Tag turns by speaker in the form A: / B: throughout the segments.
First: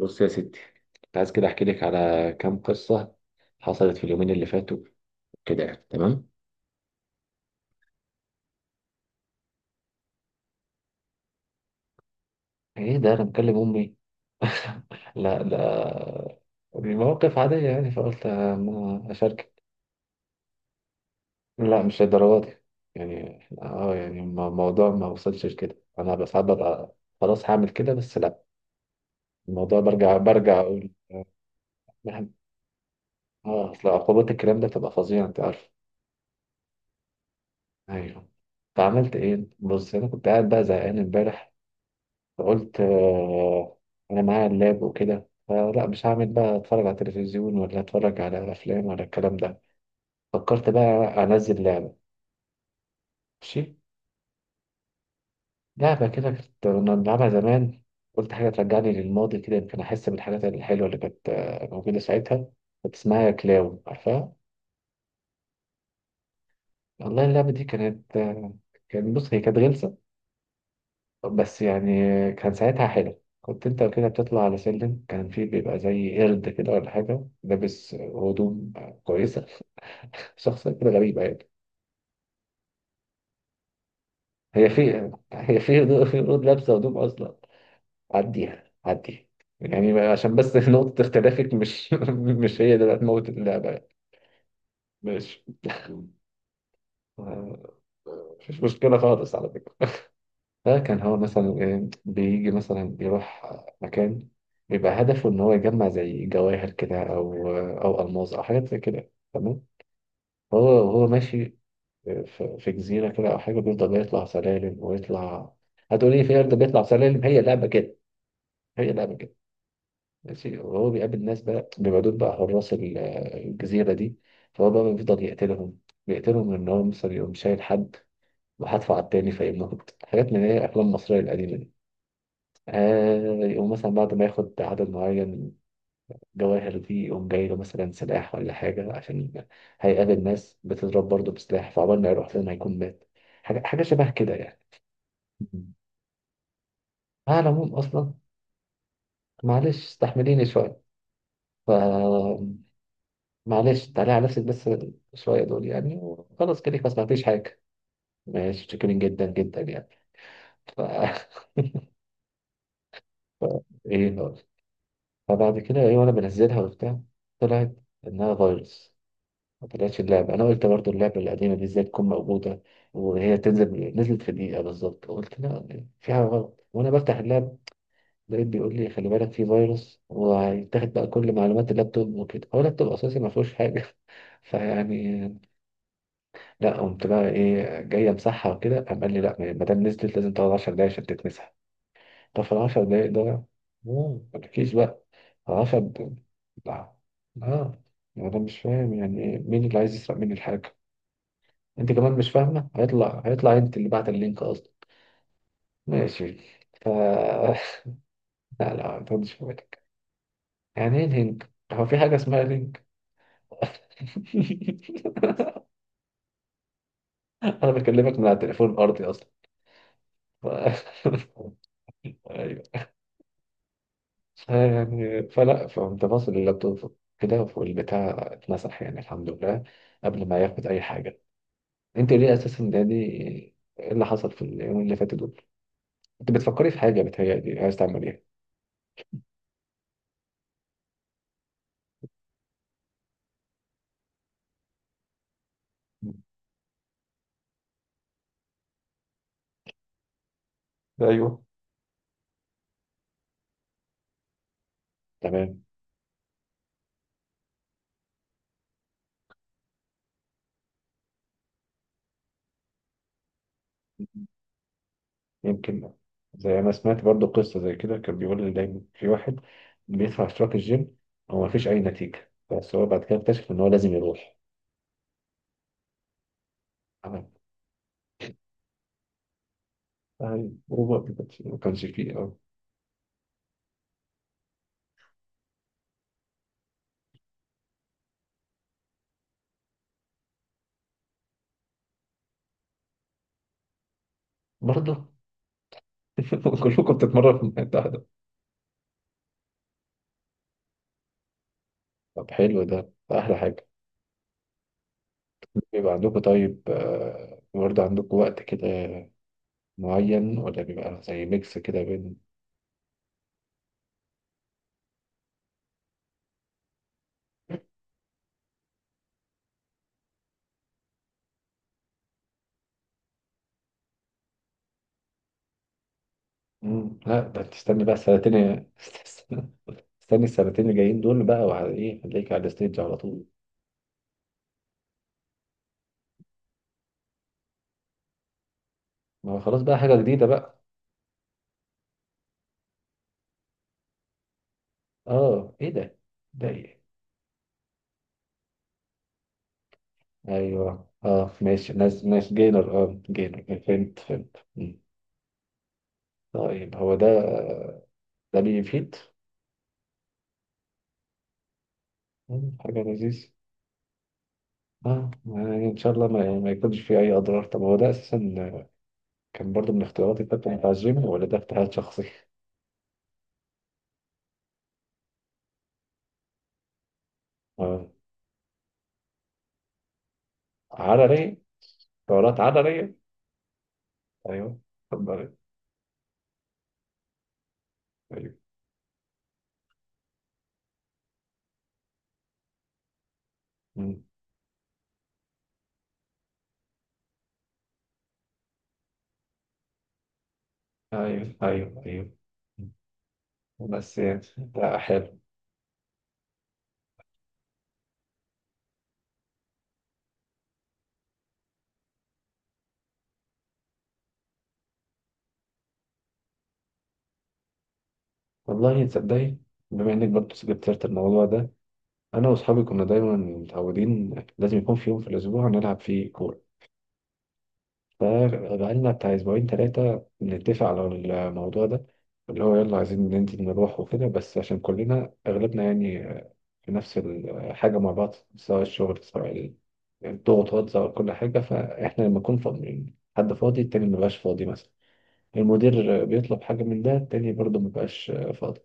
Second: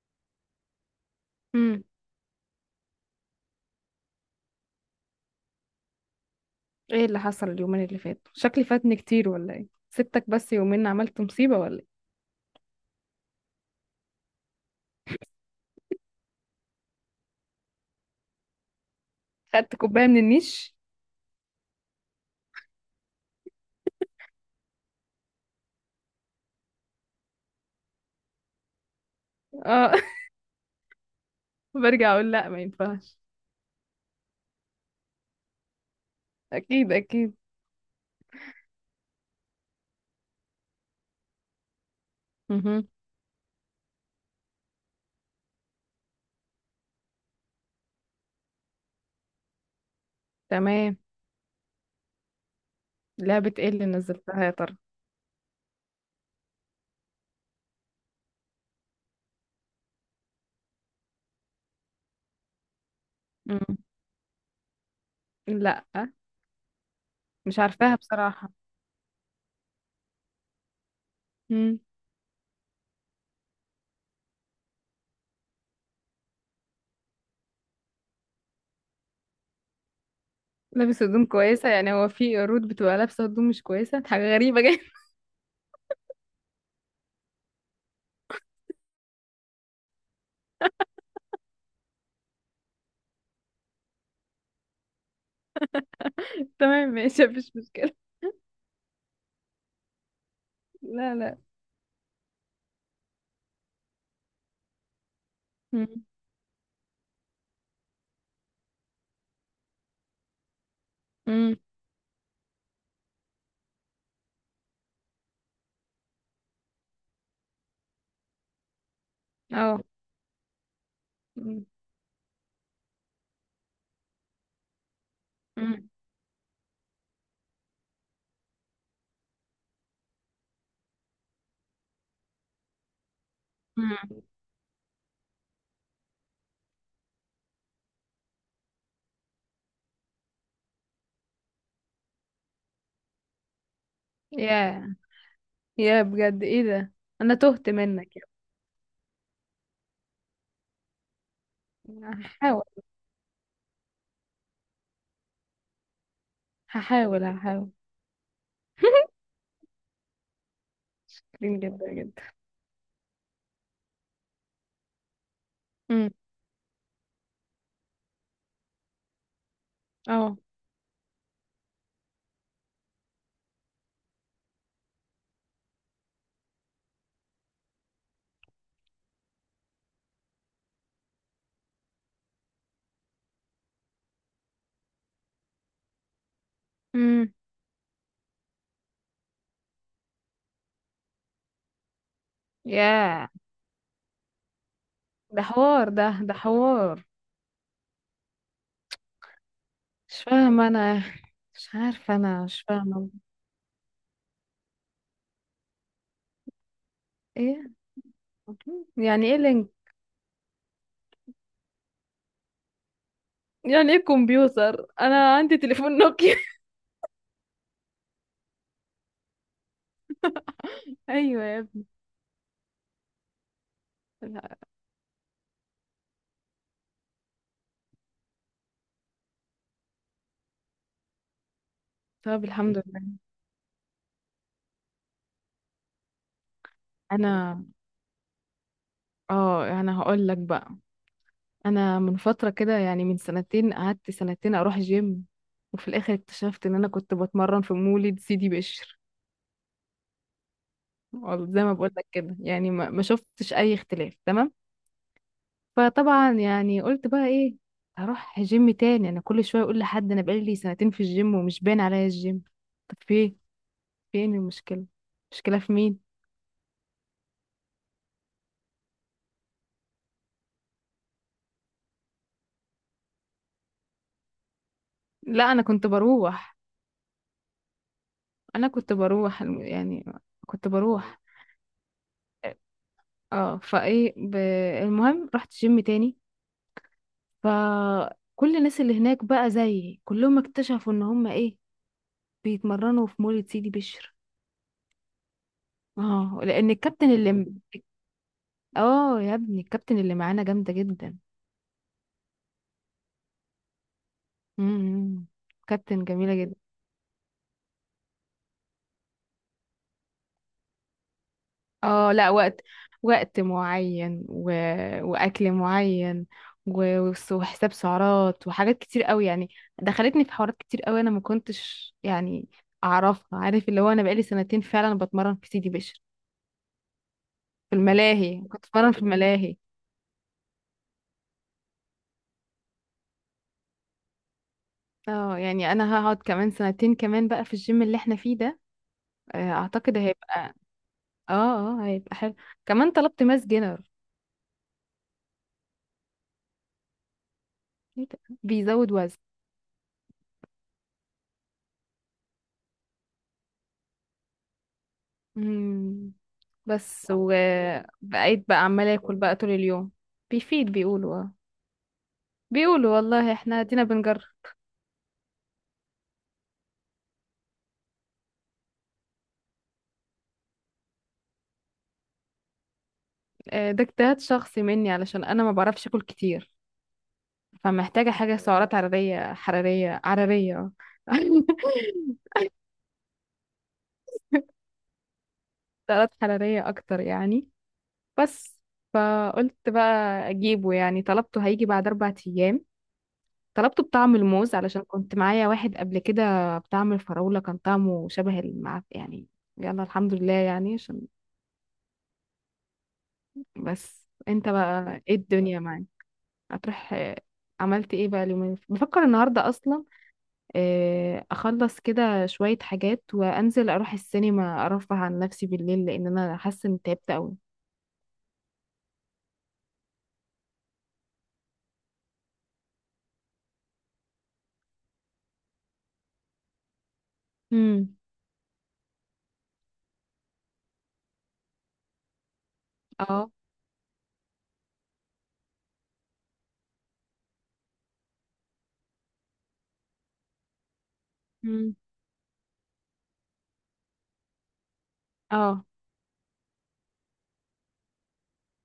A: بص يا ستي، كنت عايز كده احكي لك
B: امم
A: على كام قصه حصلت في اليومين اللي فاتوا كده. يعني تمام.
B: ايه اللي حصل اليومين اللي فاتوا؟ شكلي فاتني كتير ولا ايه؟ سبتك بس يومين عملت مصيبة ولا ايه؟
A: ايه ده انا مكلم امي؟ لا لا، المواقف عاديه يعني فقلت اما اشارك.
B: خدت كوباية من النيش؟
A: لا مش للدرجه دي، يعني الموضوع ما وصلش لكده. انا بس ساعات ببقى خلاص هعمل كده، بس لا، الموضوع
B: اه.
A: برجع برجع اقول،
B: برجع
A: يعني،
B: اقول لا، ما ينفعش.
A: اه اصل عقوبات الكلام ده بتبقى فظيعه انت عارف.
B: اكيد اكيد.
A: ايوه. فعملت ايه؟ بص انا كنت قاعد بقى زهقان امبارح، فقلت
B: مهم.
A: آه، أنا معايا اللاب وكده، فلا مش هعمل بقى أتفرج على تلفزيون ولا أتفرج على أفلام ولا الكلام ده. فكرت
B: تمام.
A: بقى أنزل لعبة.
B: لعبة
A: ماشي.
B: ايه اللي نزلتها يا ترى؟
A: لعبة كده كنا بنلعبها زمان. قلت حاجة ترجعني للماضي كده، يمكن أحس بالحاجات الحلوة اللي كانت موجودة ساعتها. كانت اسمها
B: مم.
A: كلاون، عارفها؟
B: لا،
A: والله اللعبة
B: مش
A: دي
B: عارفاها
A: كانت
B: بصراحة.
A: كان، بص هي كانت غلسة بس
B: مم.
A: يعني. كان ساعتها حلو، كنت انت كده بتطلع على سلم كان فيه بيبقى زي قرد كده ولا حاجة لابس هدوم كويسة، شخصية كده
B: لابس
A: غريبة
B: هدوم
A: يعني.
B: كويسة؟ يعني هو في قرود بتبقى لابسة هدوم مش كويسة؟ حاجة غريبة
A: هي
B: جدا.
A: في هي في هدوء في هدوء لابسة هدوم أصلا. عديها عديها يعني، عشان بس نقطة اختلافك مش مش هي اللي هتموت اللعبة يعني. ماشي.
B: تمام، ماشي، مفيش مشكلة.
A: مفيش مشكلة خالص على فكرة. فكان
B: لا،
A: هو
B: لا.
A: مثلا إيه بيجي مثلا يروح مكان، بيبقى هدفه إن هو يجمع
B: مم.
A: زي جواهر كده أو أو ألماس أو حاجات زي كده، تمام. هو وهو ماشي
B: مم.
A: في في جزيرة كده أو حاجة، بيفضل يطلع سلالم ويطلع. هتقولي في أرض بيطلع سلالم؟ هي لعبة كده. هي لعبة كده.
B: اه.
A: ماشي. وهو بيقابل ناس
B: مم.
A: بقى، بيبقى دول بقى حراس الجزيرة دي. فهو بقى بيفضل يقتلهم.
B: مم.
A: بيقتلهم إن هو مثلا يقوم شايل حد وحدفع على التاني فيموت، حاجات من هي أفلام مصرية القديمة دي. آه، يقوم مثلا بعد
B: مم.
A: ما ياخد عدد معين جواهر دي، يقوم جاي له مثلا سلاح ولا حاجة، عشان هيقابل ناس بتضرب برضه بسلاح، فعقبال ما يروح لنا هيكون مات. حاجة شبه كده يعني.
B: ياه.
A: مم.
B: يا بجد ايه ده؟ انا
A: على
B: تهت
A: العموم أصلا
B: منك يا
A: معلش استحمليني شوية. ف،
B: ابني. هحاول.
A: معلش تعالي على نفسك بس شوية دول يعني، وخلاص كده ما سمعتيش
B: هحاول
A: حاجة.
B: هحاول.
A: ماشي، شكرا جدا جدا يعني. ف
B: كريم جدا جدا.
A: إيه هو. فبعد كده إيه، وأنا
B: امم
A: بنزلها وبتاع، طلعت إنها فيروس. ما طلعتش اللعبة.
B: اه.
A: أنا قلت برضو اللعبة القديمة دي إزاي تكون موجودة؟ وهي تنزل نزلت في دقيقة بالظبط. قلت لا، في حاجة غلط. وأنا بفتح اللاب لقيت بيقول لي خلي بالك في فيروس وهيتاخد بقى كل معلومات اللابتوب وكده. هو اللابتوب أساسي ما فيهوش حاجة، فيعني، لا، قمت بقى
B: امم
A: إيه، جاي أمسحها وكده قام قال لي لا، ما دام نزلت لازم تقعد 10 دقايق عشان تتمسح. طب في ال 10 دقايق
B: يا
A: ده، مم، ما تحكيش بقى.
B: ده حوار، ده
A: 10.
B: ده
A: لا.
B: حوار.
A: آه. أنا مش فاهم يعني إيه، مين اللي عايز يسرق
B: مش
A: مني
B: فاهمه
A: الحاجة.
B: انا. مش
A: انت كمان
B: عارفه،
A: مش
B: انا مش
A: فاهمه؟
B: فاهمه.
A: هيطلع انت اللي بعت اللينك اصلا. ماشي. ف
B: ايه؟
A: لا لا، ما
B: يعني
A: تاخدش
B: ايه
A: في
B: لينك؟
A: بالك. يعني ايه لينك؟ هو في حاجه اسمها لينك؟
B: يعني ايه كمبيوتر، انا عندي تليفون نوكيا.
A: انا بكلمك من على التليفون الارضي اصلا. ف...
B: ايوه يا ابني.
A: ايوه.
B: لا.
A: يعني فلا، فقمت باصل اللابتوب كده والبتاع اتمسح يعني، الحمد لله قبل ما ياخد اي حاجه. انت ليه
B: طب
A: اساسا
B: الحمد
A: ده، دي
B: لله.
A: ايه اللي حصل في اليومين اللي فاتوا دول؟ انت بتفكري في حاجه، بتهيألي
B: انا
A: عايز تعمل ايه.
B: اه انا هقول لك بقى. انا من فتره كده يعني من سنتين، قعدت سنتين اروح جيم. وفي الاخر اكتشفت ان انا كنت بتمرن في مولد سيدي بشر.
A: ايوه.
B: والله زي ما بقول لك كده يعني، ما شفتش اي اختلاف. تمام.
A: تمام.
B: فطبعا يعني قلت بقى ايه؟ هروح جيم تاني. انا كل شويه اقول لحد انا بقالي سنتين في الجيم ومش باين عليا الجيم. طب فين المشكله؟ المشكله في
A: يمكن
B: مين؟
A: زي ما سمعت برضو قصة زي كده، كان بيقول لي دايما في واحد بيدفع اشتراك الجيم، هو مفيش أي نتيجة، بس هو بعد كده اكتشف إن هو لازم يروح.
B: لا، انا كنت بروح.
A: تمام.
B: يعني
A: أي
B: كنت
A: هو ما
B: بروح.
A: كانش ما كانش فيه أه.
B: اه. آه، فايه ب... المهم رحت جيم تاني. فكل الناس اللي هناك بقى زيي كلهم اكتشفوا ان هم ايه؟ بيتمرنوا في مولد سيدي بشر.
A: برضه.
B: اه، لان
A: كلكم
B: الكابتن
A: بتتمرنوا في
B: اللي
A: المتحدة.
B: اه يا ابني الكابتن اللي معانا جامده جدا.
A: طب حلو، ده ده أحلى حاجة.
B: امم
A: بيبقى
B: كابتن
A: عندكم
B: جميله جدا.
A: طيب برضه عندكم وقت كده معين ولا بيبقى زي ميكس كده
B: اه،
A: بين،
B: لا، وقت. وقت معين، واكل معين، وحساب سعرات وحاجات كتير قوي يعني. دخلتني في حوارات كتير قوي انا ما كنتش يعني اعرفها، عارف اللي هو انا بقالي سنتين فعلا بتمرن في سيدي بشر.
A: مم، لا ده
B: في
A: تستني بقى
B: الملاهي
A: السنتين.
B: كنت بتمرن في الملاهي.
A: استني السنتين اللي جايين دول بقى، وعلى إيه هتلاقيك على الستيج على طول.
B: اه يعني انا هقعد كمان سنتين كمان بقى في الجيم اللي احنا فيه ده.
A: ما هو خلاص بقى حاجة
B: اعتقد
A: جديدة
B: هيبقى.
A: بقى.
B: اه. اه، هيبقى حلو. كمان طلبت ماس جينر.
A: اه ايه ده؟ ده ايه؟
B: إيه ده؟ بيزود وزن.
A: ايوه، اه ماشي، ناس ناس جينر اه جينر، فهمت فهمت. مم.
B: مم.
A: طيب هو ده.
B: بس
A: ده
B: وبقيت بقى عمالة
A: بيفيد.
B: اكل بقى طول اليوم. بيفيد. بيقولوا اه.
A: مم، حاجة
B: بيقولوا
A: لذيذة.
B: والله احنا ادينا بنجرب.
A: اه يعني ان شاء الله ما يكونش فيه اي اضرار. طب هو ده اساسا كان برضو من اختياراتي بتاعت بتاع الجيم ولا ده اجتهاد شخصي؟
B: ده اجتهاد شخصي مني علشان انا ما بعرفش اكل كتير.
A: اه.
B: فمحتاجة حاجة سعرات حرارية حرارية حرارية. آه.
A: عضلية. دورات عضلية. ايوه. اتفضل.
B: سعرات حرارية اكتر يعني.
A: ايوه.
B: بس فقلت بقى اجيبه يعني. طلبته هيجي بعد 4 ايام. طلبته
A: مم.
B: بطعم الموز علشان كنت معايا واحد قبل كده بطعم الفراولة كان طعمه شبه المع يعني. يلا الحمد لله يعني، عشان
A: ايوه ايوه ايوه. بس
B: بس.
A: يعني
B: انت
A: ده
B: بقى ايه
A: حلو.
B: الدنيا معاك؟ هتروح؟ عملت ايه بقى بفكر النهارده اصلا. اخلص كده شوية حاجات وانزل اروح السينما ارفه عن نفسي بالليل لان انا حاسة اني تعبت قوي.
A: والله تصدقي، بما انك برضه جبت سيرة الموضوع ده، انا واصحابي كنا دايما متعودين لازم يكون في يوم في الاسبوع نلعب فيه كوره.
B: امم
A: فبقالنا بتاع اسبوعين ثلاثه بنتفق على الموضوع ده، اللي هو يلا عايزين
B: اه.
A: ننزل نروح وكده، بس عشان كلنا اغلبنا يعني في نفس الحاجه مع بعض، سواء الشغل سواء الضغوطات سواء كل حاجه.
B: امم
A: فاحنا لما نكون فاضيين، حد فاضي التاني مبقاش فاضي مثلا،
B: اه.
A: المدير بيطلب حاجة من ده، التاني برضه مبقاش فاضي.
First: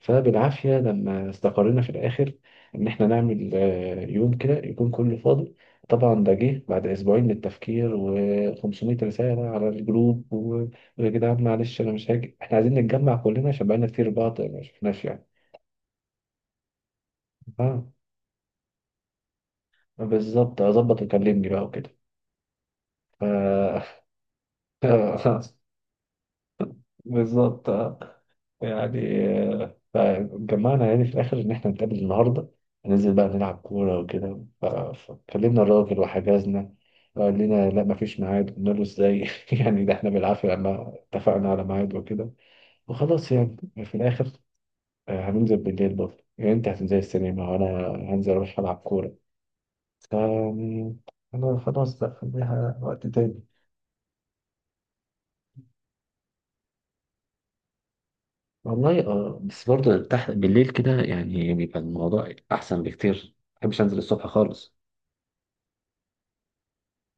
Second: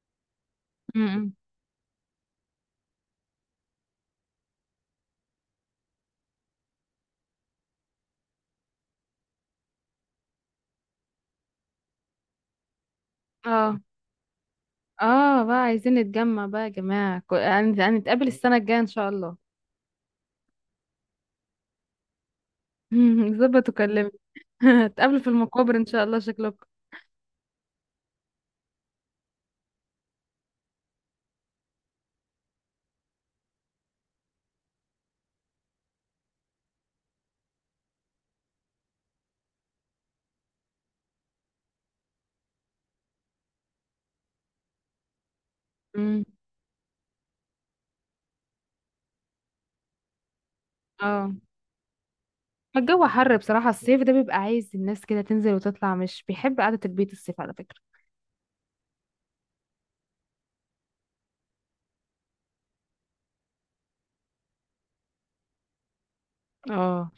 A: فبالعافية لما
B: امم
A: استقرينا في الآخر إن إحنا نعمل يوم كده يكون كله فاضي. طبعا ده جه بعد أسبوعين من التفكير و500 رسالة على الجروب و- ويا جدعان معلش أنا مش هاجي، إحنا عايزين نتجمع كلنا عشان
B: اه.
A: بقالنا كتير بعض ما شفناش يعني.
B: اه بقى عايزين نتجمع بقى يا جماعة،
A: آه.
B: هنتقابل السنة الجاية ان شاء الله.
A: بالظبط أظبط وكلمني بقى وكده.
B: ظبط
A: ف-
B: وكلمني. هتقابلوا في المقابر ان شاء الله شكلكم.
A: بالظبط آه. يعني، فجمعنا يعني في الآخر إن إحنا نتقابل النهاردة، هننزل بقى نلعب كورة وكده. ف- فكلمنا الراجل وحجزنا، قال لنا لا مفيش ميعاد. قلنا له إزاي؟ يعني ده إحنا بالعافية لما اتفقنا على ميعاد وكده، وخلاص يعني. في الآخر هننزل بالليل برضه
B: مم.
A: يعني، أنت هتنزل السينما وأنا هنزل أروح ألعب كورة. ف يعني،
B: اه.
A: أنا خلاص بقى خليها
B: الجو
A: وقت
B: حر
A: تاني.
B: بصراحة، الصيف ده بيبقى عايز الناس كده تنزل وتطلع، مش بيحب قعدة البيت الصيف على فكرة.
A: والله اه، بس برضه تحت بالليل كده يعني بيبقى الموضوع أحسن بكتير، ما بحبش أنزل الصبح خالص.
B: اه،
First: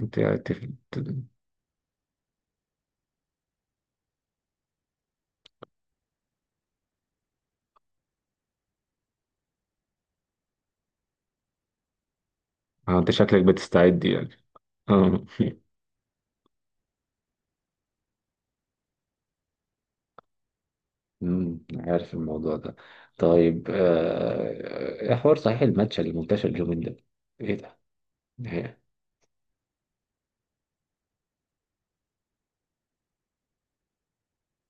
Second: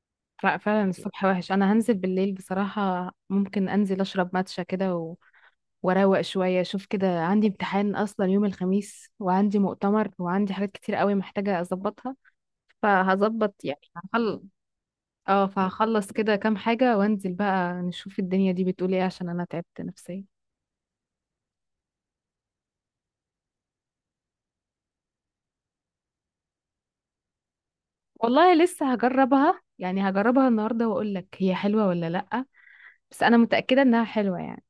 A: انت انت.
B: لا فعلا الصبح وحش. انا هنزل بالليل بصراحة. ممكن انزل اشرب ماتشا كده واروق شوية اشوف كده. عندي امتحان اصلا يوم الخميس وعندي مؤتمر وعندي حاجات كتير قوي محتاجة اظبطها.
A: اه انت شكلك
B: فهظبط يعني.
A: بتستعد يعني. اه.
B: اه فهخلص كده كام حاجة وانزل بقى نشوف الدنيا دي بتقول ايه عشان انا تعبت نفسيا.
A: امم، عارف الموضوع ده. طيب إيه حوار صحيح الماتش اللي منتشر اليومين ده؟ ايه ده.
B: والله
A: إيه؟
B: لسه هجربها يعني. هجربها النهاردة واقول لك هي حلوة ولا لأ. بس انا متأكدة انها حلوة يعني.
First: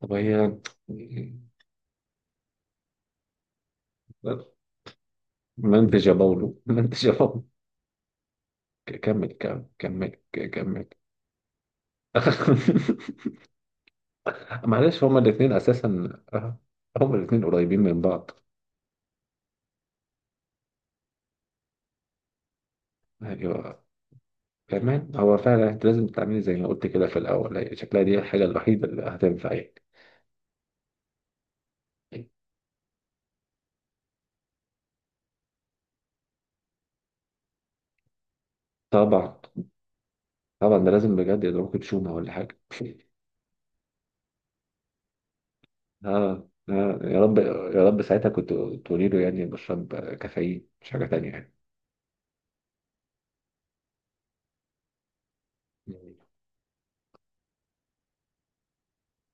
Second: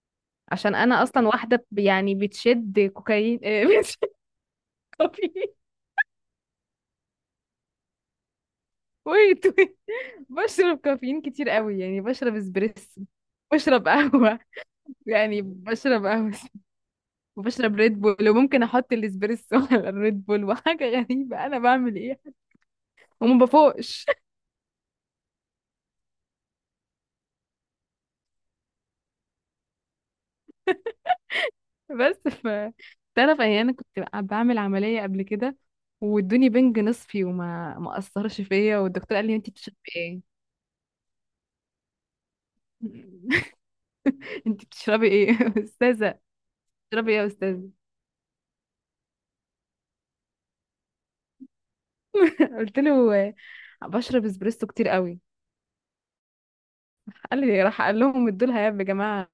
A: طب هي،
B: عشان انا اصلا واحدة يعني بتشد كوكايين، بتشد كافيين.
A: منتج يا باولو. منتج يا باولو. ك- كمل
B: ويت
A: كمل
B: ويت.
A: كمل ك-
B: بشرب
A: كمل
B: كافيين كتير قوي يعني. بشرب اسبريسو. بشرب قهوة.
A: معلش هما
B: يعني
A: الاثنين
B: بشرب
A: اساسا
B: قهوة.
A: هما الاثنين
B: وبشرب
A: قريبين من
B: ريد بول
A: بعض.
B: وممكن احط الاسبريسو على الريد بول، وحاجة غريبة انا بعمل ايه. وما
A: ايوه.
B: بفوقش.
A: كمان هو فعلا انت لازم تعملي زي ما قلت كده في الاول، هي شكلها دي الحاجه الوحيده اللي هتنفع يعني.
B: بس. تعرف يعني انا كنت بعمل عمليه قبل كده وادوني بنج نصفي وما ما اثرش فيا والدكتور قال
A: طبعا.
B: لي انت بتشربي ايه؟
A: طبعا ده لازم بجد يضربك بشومة ولا حاجة.
B: انت بتشربي ايه يا استاذه؟
A: اه اه،
B: بتشربي ايه
A: يا
B: يا
A: رب
B: استاذه؟
A: يا رب ساعتها كنت تقولي له يعني بشرب كافيين مش حاجة تانية يعني.
B: قلت له بشرب اسبريسو كتير قوي. قال لي راح قال لهم ادوا لها يا جماعه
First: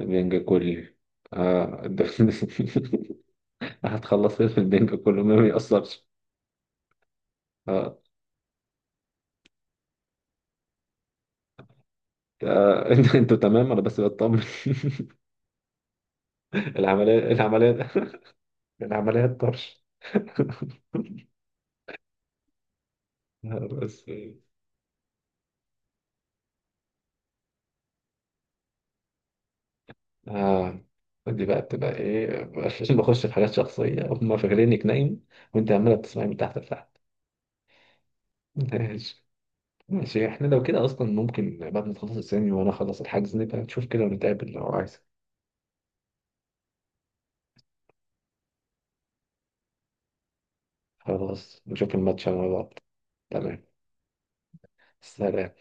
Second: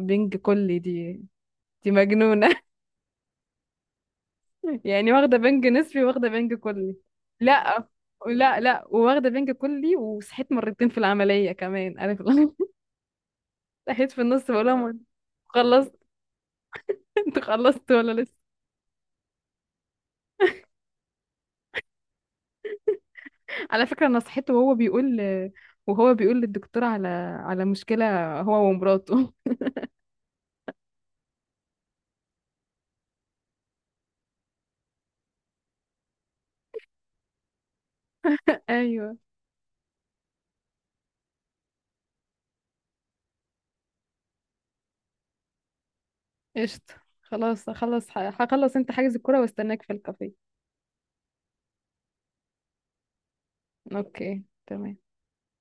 A: البنج
B: كلي
A: كلي.
B: دي.
A: اه
B: دي
A: ده-
B: مجنونه.
A: هتخلص ايه في البنج
B: يعني
A: كله ما
B: واخده بنج نصفي
A: بيأثرش.
B: واخده بنج كلي. لا،
A: اه.
B: لا، لا. وواخده بنج كلي وصحيت مرتين في العمليه كمان عارف.
A: انت- انتوا تمام، انا بس
B: صحيت في
A: بطمن.
B: النص بقول لهم خلصت.
A: العملية.
B: انت
A: العملية.
B: خلصت ولا لسه؟
A: العملية الطرش.
B: على
A: بس.
B: فكرة انا صحيت وهو بيقول، وهو بيقول للدكتور على، مشكلة هو ومراته.
A: آه. دي بقى بتبقى ايه عشان بخش في حاجات شخصية؟ هم فاكرينك نايم وانت عمالة بتسمعي من تحت لتحت.
B: ايوه.
A: ماشي. ماشي، احنا لو كده اصلا ممكن بعد ما تخلص الثاني وانا اخلص الحجز، نبقى نشوف كده ونتقابل لو عايز.
B: قشطة. خلاص هخلص هخلص. انت حاجز الكرة واستناك في الكافيه.
A: خلاص نشوف الماتش مع بعض. تمام.
B: اوكي تمام.
A: سلام.